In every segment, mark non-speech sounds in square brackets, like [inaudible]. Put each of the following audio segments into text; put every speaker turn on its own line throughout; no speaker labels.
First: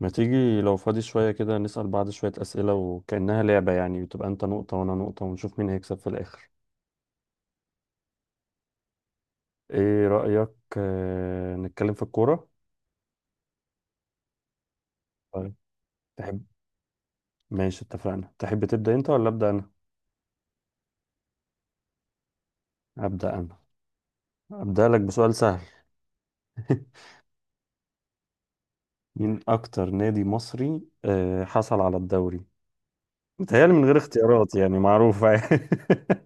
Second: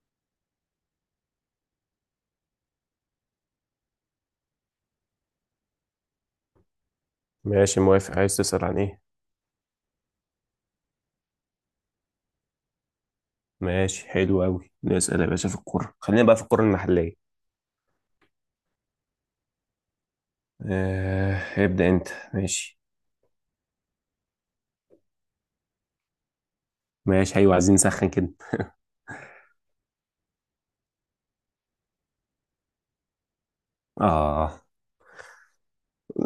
ما تيجي لو فاضي شوية كده نسأل بعض شوية أسئلة وكأنها لعبة؟ يعني بتبقى أنت نقطة وأنا نقطة ونشوف مين هيكسب في الآخر.
ماشي، موافق. عايز تسأل عن ايه؟
إيه رأيك؟ آه، نتكلم في الكورة.
ماشي حلو قوي، نسأل يا باشا
طيب.
في الكورة. خلينا بقى في
تحب.
الكورة المحلية.
ماشي، اتفقنا. تحب تبدأ أنت ولا أبدأ أنا؟
آه، ابدأ انت. ماشي
أبدأ أنا. أبدأ لك بسؤال سهل. [laughs]
ماشي ايوه، عايزين نسخن كده.
مين أكتر نادي مصري حصل على الدوري؟ متهيألي من غير اختيارات،
اه
يعني معروفة. [laughs]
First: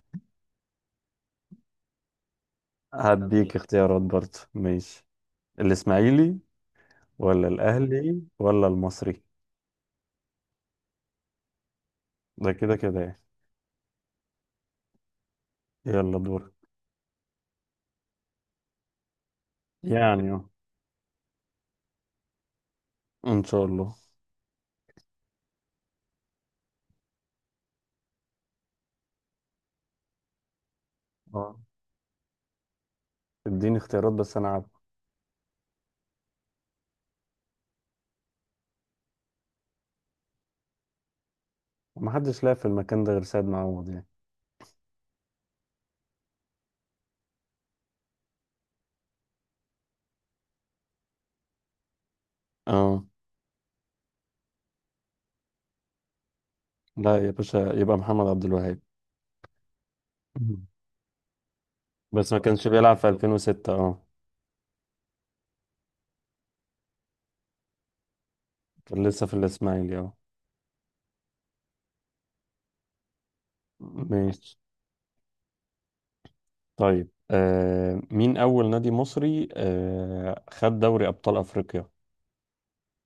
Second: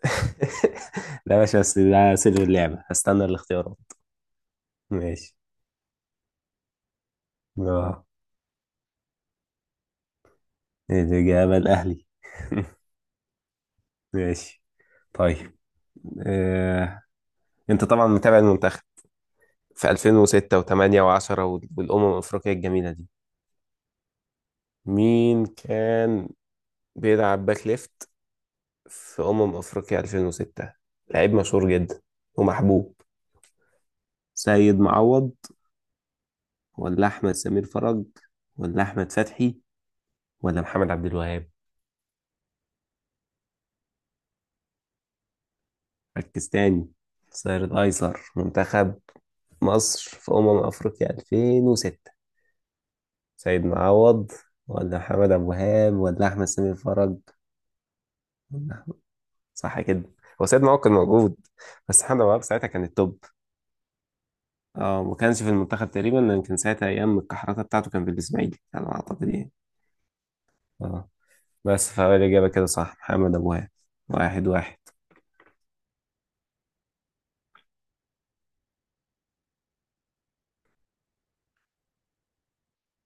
[laughs] لا يا باشا، بس ده سر اللعبة،
هديك
هستنى
أديك
الاختيارات.
اختيارات برضه. ماشي.
ماشي.
الإسماعيلي، ولا
اه
الأهلي ولا المصري؟
الإجابة الأهلي.
ده
[laughs]
كده كده يعني.
ماشي. طيب
يلا دورك.
آه. انت طبعا متابع المنتخب في
يعني اه.
2006 و8 و10، والأمم الأفريقية الجميلة دي.
ان شاء الله.
مين كان بيلعب باك ليفت في أمم أفريقيا 2006؟ لعيب
اه.
مشهور جدا ومحبوب.
اديني اختيارات بس انا عارف.
سيد معوض ولا أحمد سمير فرج ولا أحمد فتحي ولا محمد عبد الوهاب؟
ما حدش لاقي في المكان ده غير سيد معوض يعني.
ركز تاني. الظهير الأيسر منتخب مصر في أمم أفريقيا 2006،
اه.
سيد معوض ولا محمد عبد الوهاب ولا أحمد سمير فرج
لا يا باشا، يبقى محمد عبد
ولا
الوهاب.
أحمد. صح كده؟
[laughs]
هو سيد
مم.
معوض كان موجود، بس محمد عبد
بس ما
الوهاب ساعتها
كانش
كان
بيلعب في
التوب.
2006 اه.
اه، ما كانش في المنتخب تقريبا، لان كان ساعتها ايام الكحركه بتاعته كان في الاسماعيلي على ما
كان لسه
اعتقد،
في
يعني.
الاسماعيلي اه.
اه، بس فهو الإجابة كده صح، محمد أبو وهاب. واحد
ماشي.
واحد.
طيب، مين اول نادي مصري خد دوري ابطال افريقيا؟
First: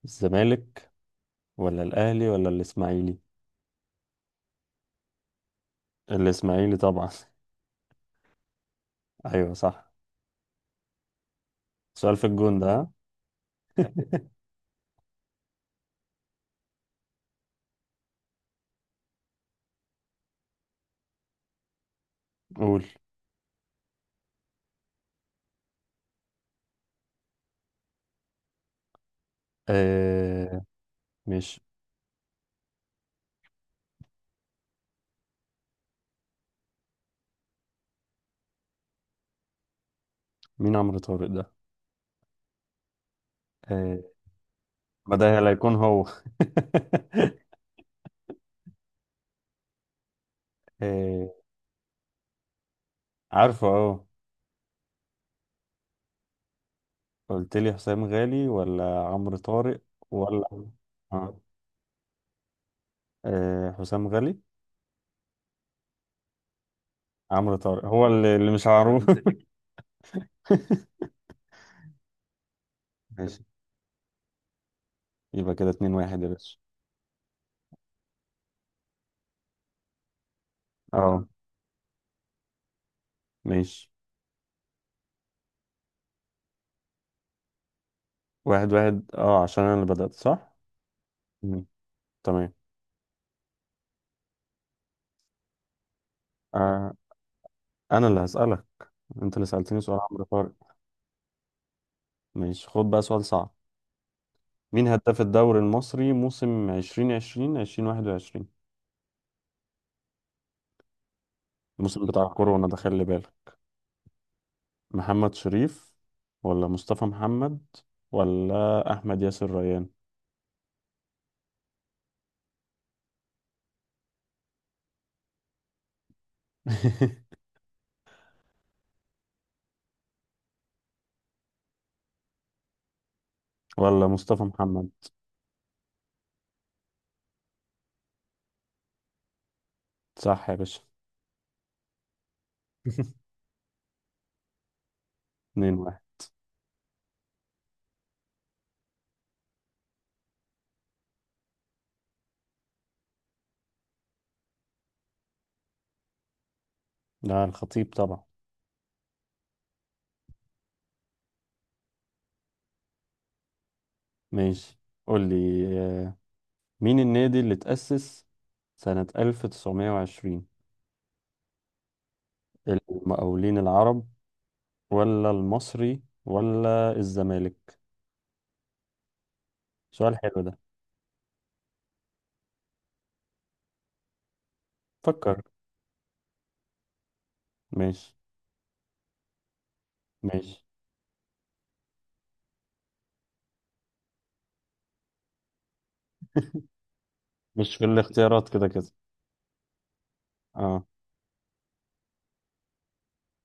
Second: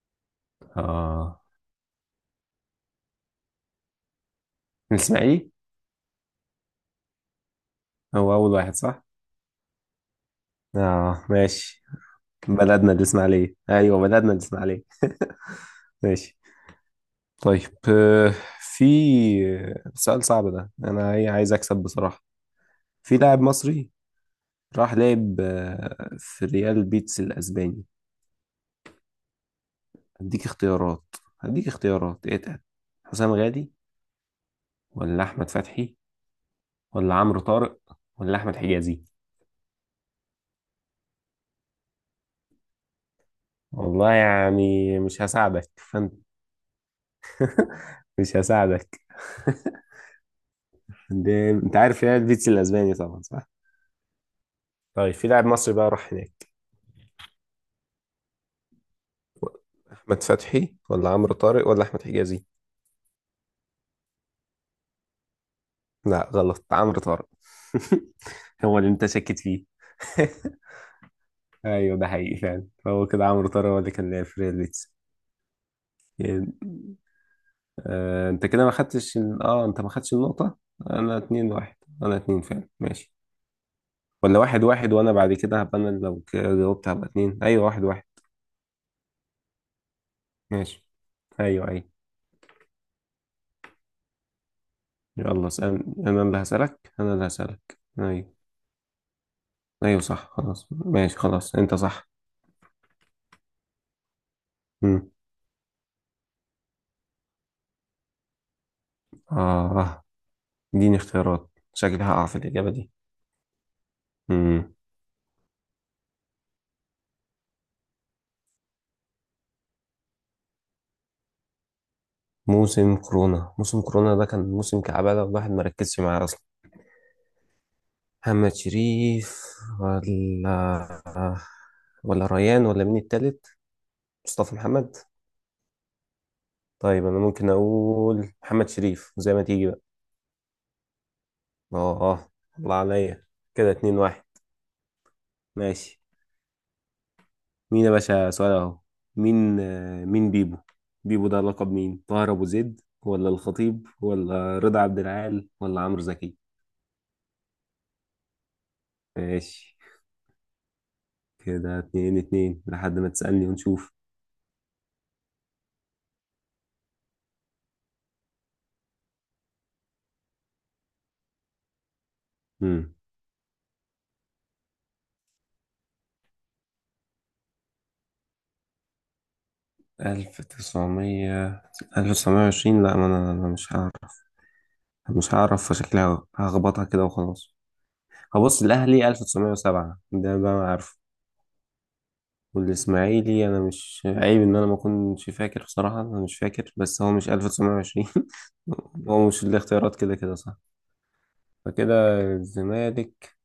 الزمالك،
آه،
ولا الاهلي ولا الاسماعيلي؟
الإسماعيلي.
الاسماعيلي طبعا. [laughs]
هو أول واحد صح؟
ايوه صح.
آه ماشي.
سؤال في الجون ده، ها؟
بلدنا الإسماعيلية، أيوة بلدنا الإسماعيلية. ماشي. طيب في سؤال صعب ده، أنا إيه، عايز أكسب بصراحة.
قول.
في لاعب مصري راح لعب في ريال بيتس الأسباني. هديك
آه،
اختيارات.
ماشي.
هديك اختيارات اتقل. حسام غادي ولا أحمد فتحي ولا عمرو طارق ولا أحمد حجازي؟
مين عمرو طارق ده؟ آه.
والله يعني
ما
مش
ده لا
هساعدك،
يكون هو.
فانت
[laughs]
[laughs] مش هساعدك.
آه.
انت عارف يعني البيتش الاسباني طبعا، صح؟
عارفه اه.
طيب، في لاعب مصري بقى راح هناك.
قلت لي حسام غالي ولا عمرو طارق
احمد
ولا.
فتحي ولا عمرو
آه.
طارق ولا احمد حجازي؟
آه، حسام غالي.
لا غلط، عمرو طارق.
عمرو طارق هو
[laughs]
اللي مش
هو اللي
عارف.
انت شاكك
[laughs]
فيه. [laughs] ايوه، ده حقيقي فعلا، هو كده
ماشي.
عمرو طارق هو اللي كان لاعب في ريال بيتس.
يبقى كده 2-1 يا
يعني
باشا.
انت كده ما خدتش انت ما خدتش النقطة. انا
اه،
اتنين واحد. انا اتنين فعلا، ماشي.
ماشي.
ولا واحد واحد، وانا بعد كده هبقى انا لو جاوبت هبقى اتنين. ايوه، واحد واحد.
1-1، اه عشان انا اللي بدأت صح؟
ماشي. ايوه
مم.
ايوه.
تمام.
يلا اسال. انا اللي هسالك
آه،
انا اللي هسالك
انا اللي
ايوه.
هسألك. انت اللي سألتني سؤال
ايوه
عمرو
صح،
طارق.
خلاص ماشي، خلاص انت صح.
ماشي، خد بقى سؤال صعب. مين
امم
هداف الدوري المصري موسم 2020 2021؟
اه، اديني اختيارات، شكلي
الموسم بتاع
هقع في
كورونا
الاجابه
ده،
دي.
خلي بالك.
امم
محمد شريف، ولا مصطفى محمد ولا أحمد ياسر ريان؟
موسم كورونا، ده كان موسم كعبه ده، الواحد ما ركزش معاه اصلا.
[laughs]
محمد شريف ولا ريان ولا مين التالت؟
ولا مصطفى
مصطفى
محمد.
محمد. طيب انا ممكن اقول محمد شريف، زي ما تيجي بقى.
صح يا باشا.
اه الله عليا.
[laughs]
كده اتنين واحد.
2-1.
ماشي. مين يا باشا سؤال اهو. مين مين بيبو؟ بيبو ده لقب مين؟ طاهر ابو زيد ولا الخطيب ولا رضا عبد العال ولا عمرو زكي؟
لا، الخطيب طبعا.
ماشي. كده اتنين اتنين، لحد ما تسألني ونشوف.
ماشي. قول لي، مين النادي اللي تأسس سنة 1920؟
امم
المقاولين العرب، ولا المصري ولا الزمالك؟ سؤال حلو
ألف
ده.
تسعمية 1920؟ لا، ما أنا، أنا مش هعرف. مش
فكر.
هعرف، فشكلها هخبطها كده وخلاص.
ماشي.
هبص، الأهلي 1907، ده بقى
ماشي،
ما عارف. والإسماعيلي، أنا مش عيب إن أنا ما أكونش فاكر، بصراحة أنا مش فاكر، بس هو مش
مش في
1920.
الاختيارات كده كده.
[laughs] هو مش الاختيارات كده كده، صح؟
اه.
فكده الزمالك.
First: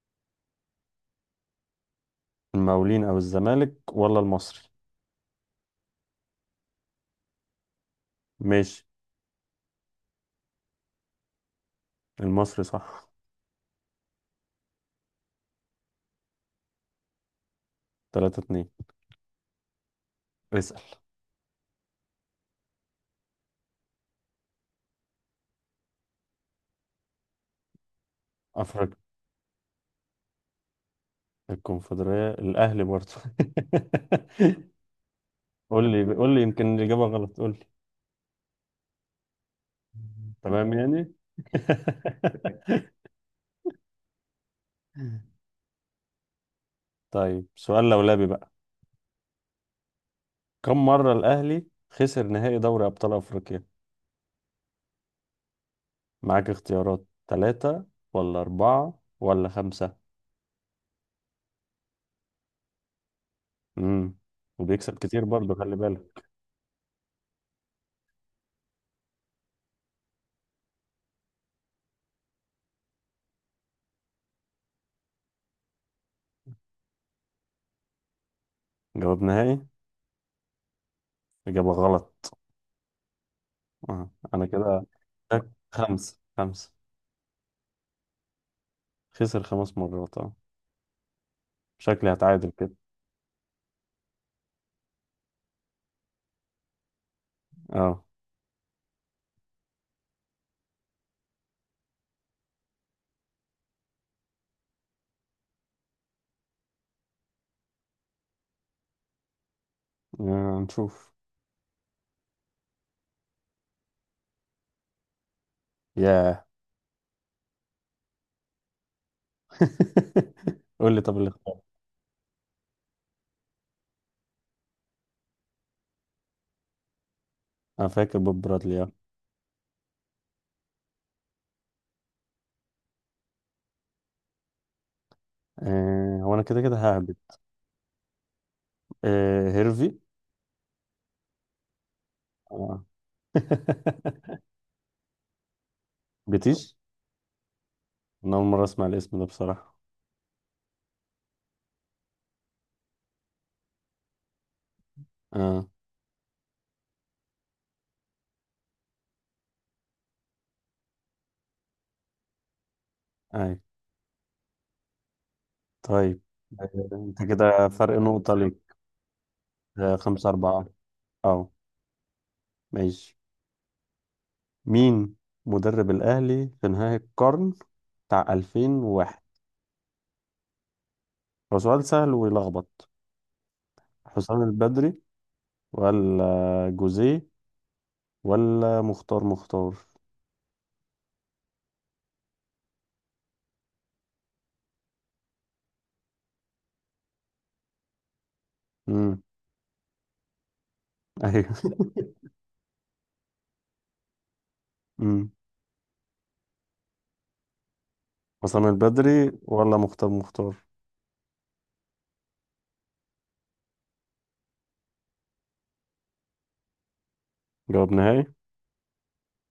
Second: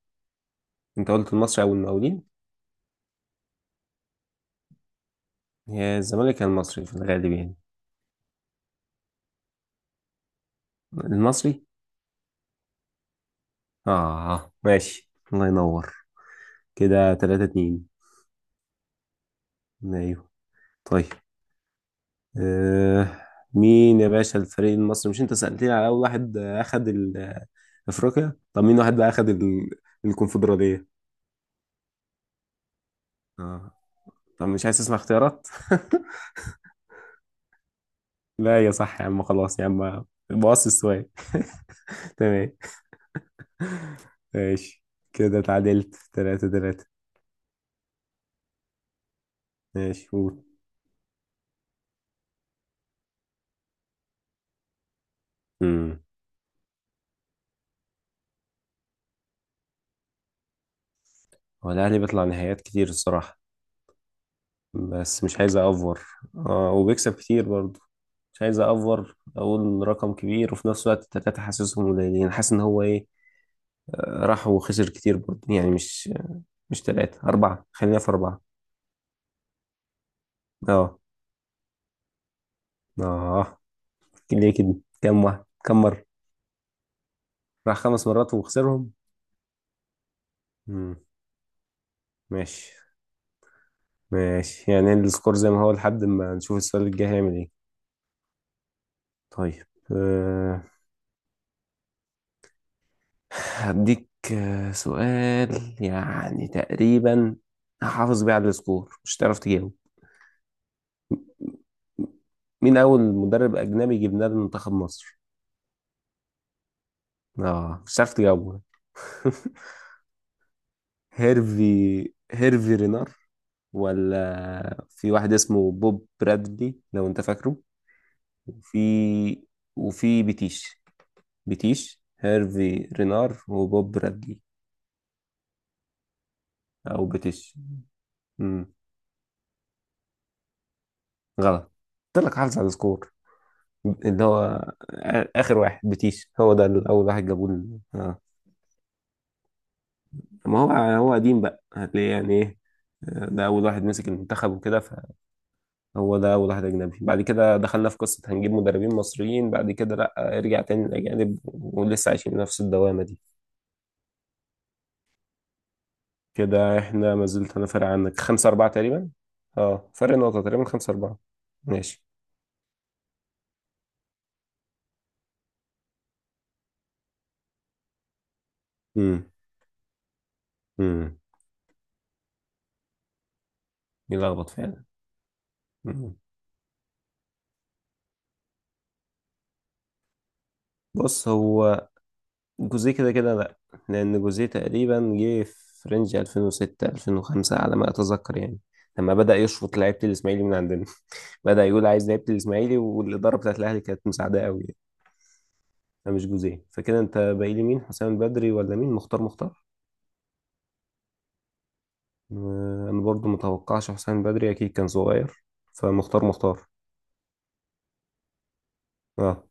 أنت قلت المصري أو المقاولين.
المقاولين او الزمالك ولا المصري؟
هي الزمالك يا المصري في الغالب، يعني
ماشي.
المصري.
المصري صح.
آه ماشي الله ينور. كده 3-2.
3-2.
أيوه.
اسأل.
طيب آه، مين يا باشا الفريق المصري، مش أنت سألتني على أول واحد أخد أفريقيا؟ طب مين واحد
افريقيا.
بقى أخد الكونفدرالية؟
الكونفدرالية، الاهلي برضه.
آه، طب مش
[laughs]
عايز تسمع اختيارات؟
قول لي قول لي، يمكن الاجابة غلط، قول لي.
[laughs] لا يا صح يا عم، خلاص يا عم، بوص
تمام
السؤال.
يعني.
[laughs] تمام. ماشي، كده
[laughs]
اتعادلت تلاتة تلاتة.
طيب سؤال لولبي بقى.
ماشي، قول.
كم مرة الاهلي خسر نهائي دوري ابطال افريقيا؟
امم
معاك اختيارات، ثلاثة ولا أربعة ولا خمسة؟
هو الأهلي بيطلع نهائيات كتير الصراحة.
امم. وبيكسب
بس
كتير
مش
برضه،
عايز
خلي
أأفور.
بالك.
اه، وبيكسب كتير برضه. مش عايز أأفور أقول رقم كبير، وفي نفس الوقت التلاتة حاسسهم قليلين، حاسس إن هو إيه، راح وخسر كتير برضه يعني. مش تلاتة، أربعة. خلينا في أربعة.
جواب نهائي.
اه.
إجابة غلط.
اه،
آه. أنا
ليه كده؟
كده.
كام مرة؟
خمسة خمسة.
راح خمس مرات وخسرهم.
خسر 5 مرات اه.
مم.
شكلي هتعادل
ماشي،
كده.
ماشي يعني، السكور زي ما هو لحد ما نشوف السؤال الجاي هيعمل ايه.
اه.
طيب أه... هديك سؤال يعني تقريبا هحافظ بيه على السكور، مش هتعرف تجاوب.
آه، نشوف.
مين أول مدرب أجنبي جبناه لمنتخب مصر؟
ياه.
اه مش هتعرف تجاوبه. [laughs]
[laughs] قول لي، طب الاختيار.
هيرفي رينار، ولا في واحد اسمه بوب برادلي لو انت فاكره،
انا فاكر بوب
وفي
برادلي اه.
وفي بيتيش. بيتيش، هيرفي رينار، وبوب برادلي.
هو انا كده كده
او
ههبد.
بيتيش. امم
هيرفي.
غلط. قلت لك حافظ على
اه.
السكور.
[laughs]
اللي هو اخر واحد بيتيش، هو ده
بتيش.
اللي اول واحد جابوه
انا اول مرة اسمع الاسم ده بصراحة.
ما هو، هو قديم بقى هتلاقيه يعني ايه، ده اول واحد مسك المنتخب وكده.
اه.
فهو ده اول واحد اجنبي، بعد كده دخلنا في قصه هنجيب مدربين مصريين، بعد كده لا ارجع تاني للاجانب، ولسه عايشين نفس الدوامه دي.
اي. طيب.
كده
آه،
احنا
انت
ما زلت انا
كده
فارق
فرق
عنك
نقطة
5-4
ليك.
تقريبا. اه
آه،
فرق
خمسة
نقطة تقريبا،
أربعة
5-4.
اه.
ماشي.
ماشي. مين مدرب الأهلي في نهاية القرن بتاع 2001؟
مم. امم
هو سؤال سهل ويلخبط. حسام
يلخبط فعلا.
البدري،
مم.
ولا جوزيه ولا مختار مختار؟
بص، هو جوزيه كده كده لا، لان جوزيه تقريبا جه في رينج 2006 2005 على ما اتذكر، يعني لما
امم.
بدأ يشفط لعيبه الاسماعيلي من عندنا. [laughs]
ايوه.
بدأ يقول عايز لعيبه الاسماعيلي، والاداره بتاعت الاهلي كانت مساعداه قوي يعني.
[laughs] امم.
فمش جوزيه. فكده انت باقي لي مين؟ حسام البدري
حسام
ولا مين، مختار
البدري
مختار؟
ولا مختار مختار؟
آه، انا برضو متوقعش حسام البدري اكيد كان صغير، فمختار مختار.
جواب نهائي.
اه.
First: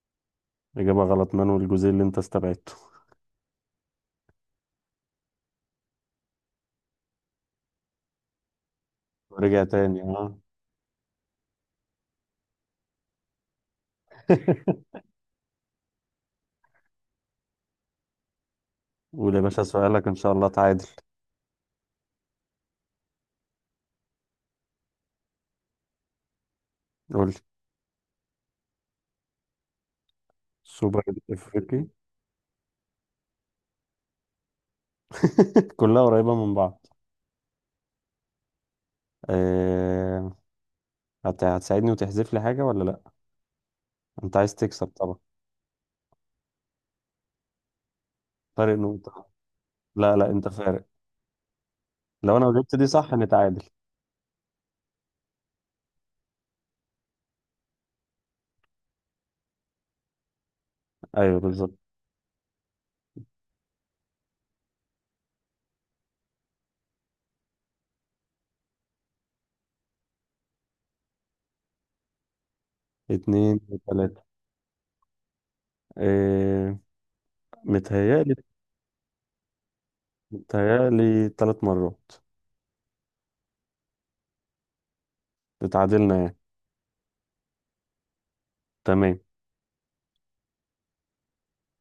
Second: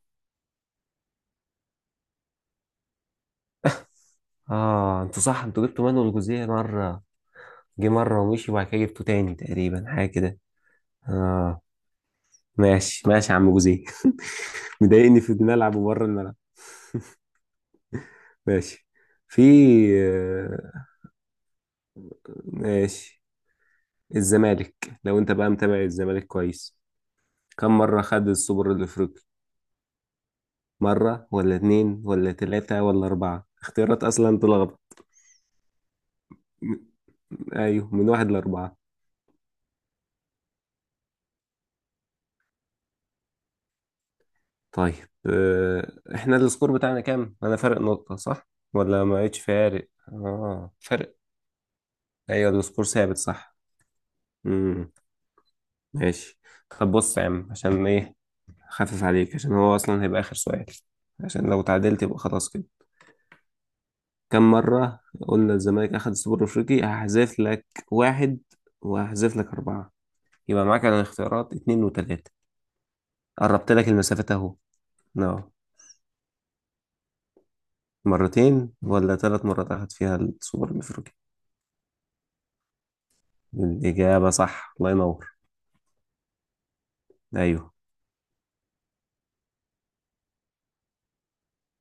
إجابة غلط، مانويل جوزيه اللي أنت استبعدته.
اه انتوا صح، انتوا جبتوا مانويل جوزيه مره، جه مره ومشي، وبعد كده جبته تاني
ورجع
تقريبا،
تاني
حاجه كده.
اه.
اه. ماشي ماشي يا عم جوزيه. [laughs]
[laughs]
مضايقني في الملعب وبره الملعب. ماشي.
قول يا
في
باشا سؤالك، إن شاء الله تعادل.
آه، ماشي. الزمالك، لو انت بقى متابع الزمالك كويس،
قول لي.
كم مرة خد السوبر الافريقي؟
سوبر.
مرة ولا
أفريقي.
اتنين ولا تلاتة ولا اربعة؟ اختيارات اصلا تلخبط.
[laughs] كلها قريبة من
م-
بعض.
ايوه، من واحد لاربعة.
أه... هتساعدني وتحذف لي حاجة ولا لأ؟ أنت عايز تكسب
طيب
طبعا.
احنا السكور بتاعنا كام؟ انا فرق نقطة صح؟
فارق
ولا ما
نقطة.
بقتش فارق؟
لا لا، أنت
اه،
فارق.
فرق.
لو
ايوه
أنا جبت
السكور
دي صح
ثابت صح.
نتعادل.
امم ماشي. طب بص يا عم، عشان ايه، خفف عليك عشان هو اصلا هيبقى اخر سؤال،
أيوه
عشان لو
بالظبط.
تعادلت يبقى خلاص كده. كم مرة، قلنا الزمالك اخد السوبر الافريقي؟ هحذف لك واحد، وهحذف لك اربعة، يبقى معاك على الاختيارات اتنين وتلاتة.
اتنين
قربت لك
وتلاتة.
المسافات اهو. نعم.
اه. متهيألي
مرتين ولا ثلاث مرات اخد فيها السوبر الافريقي؟
متهيألي 3 مرات.
الاجابة صح، الله ينور.
اتعادلنا يعني.
ايوه.
تمام.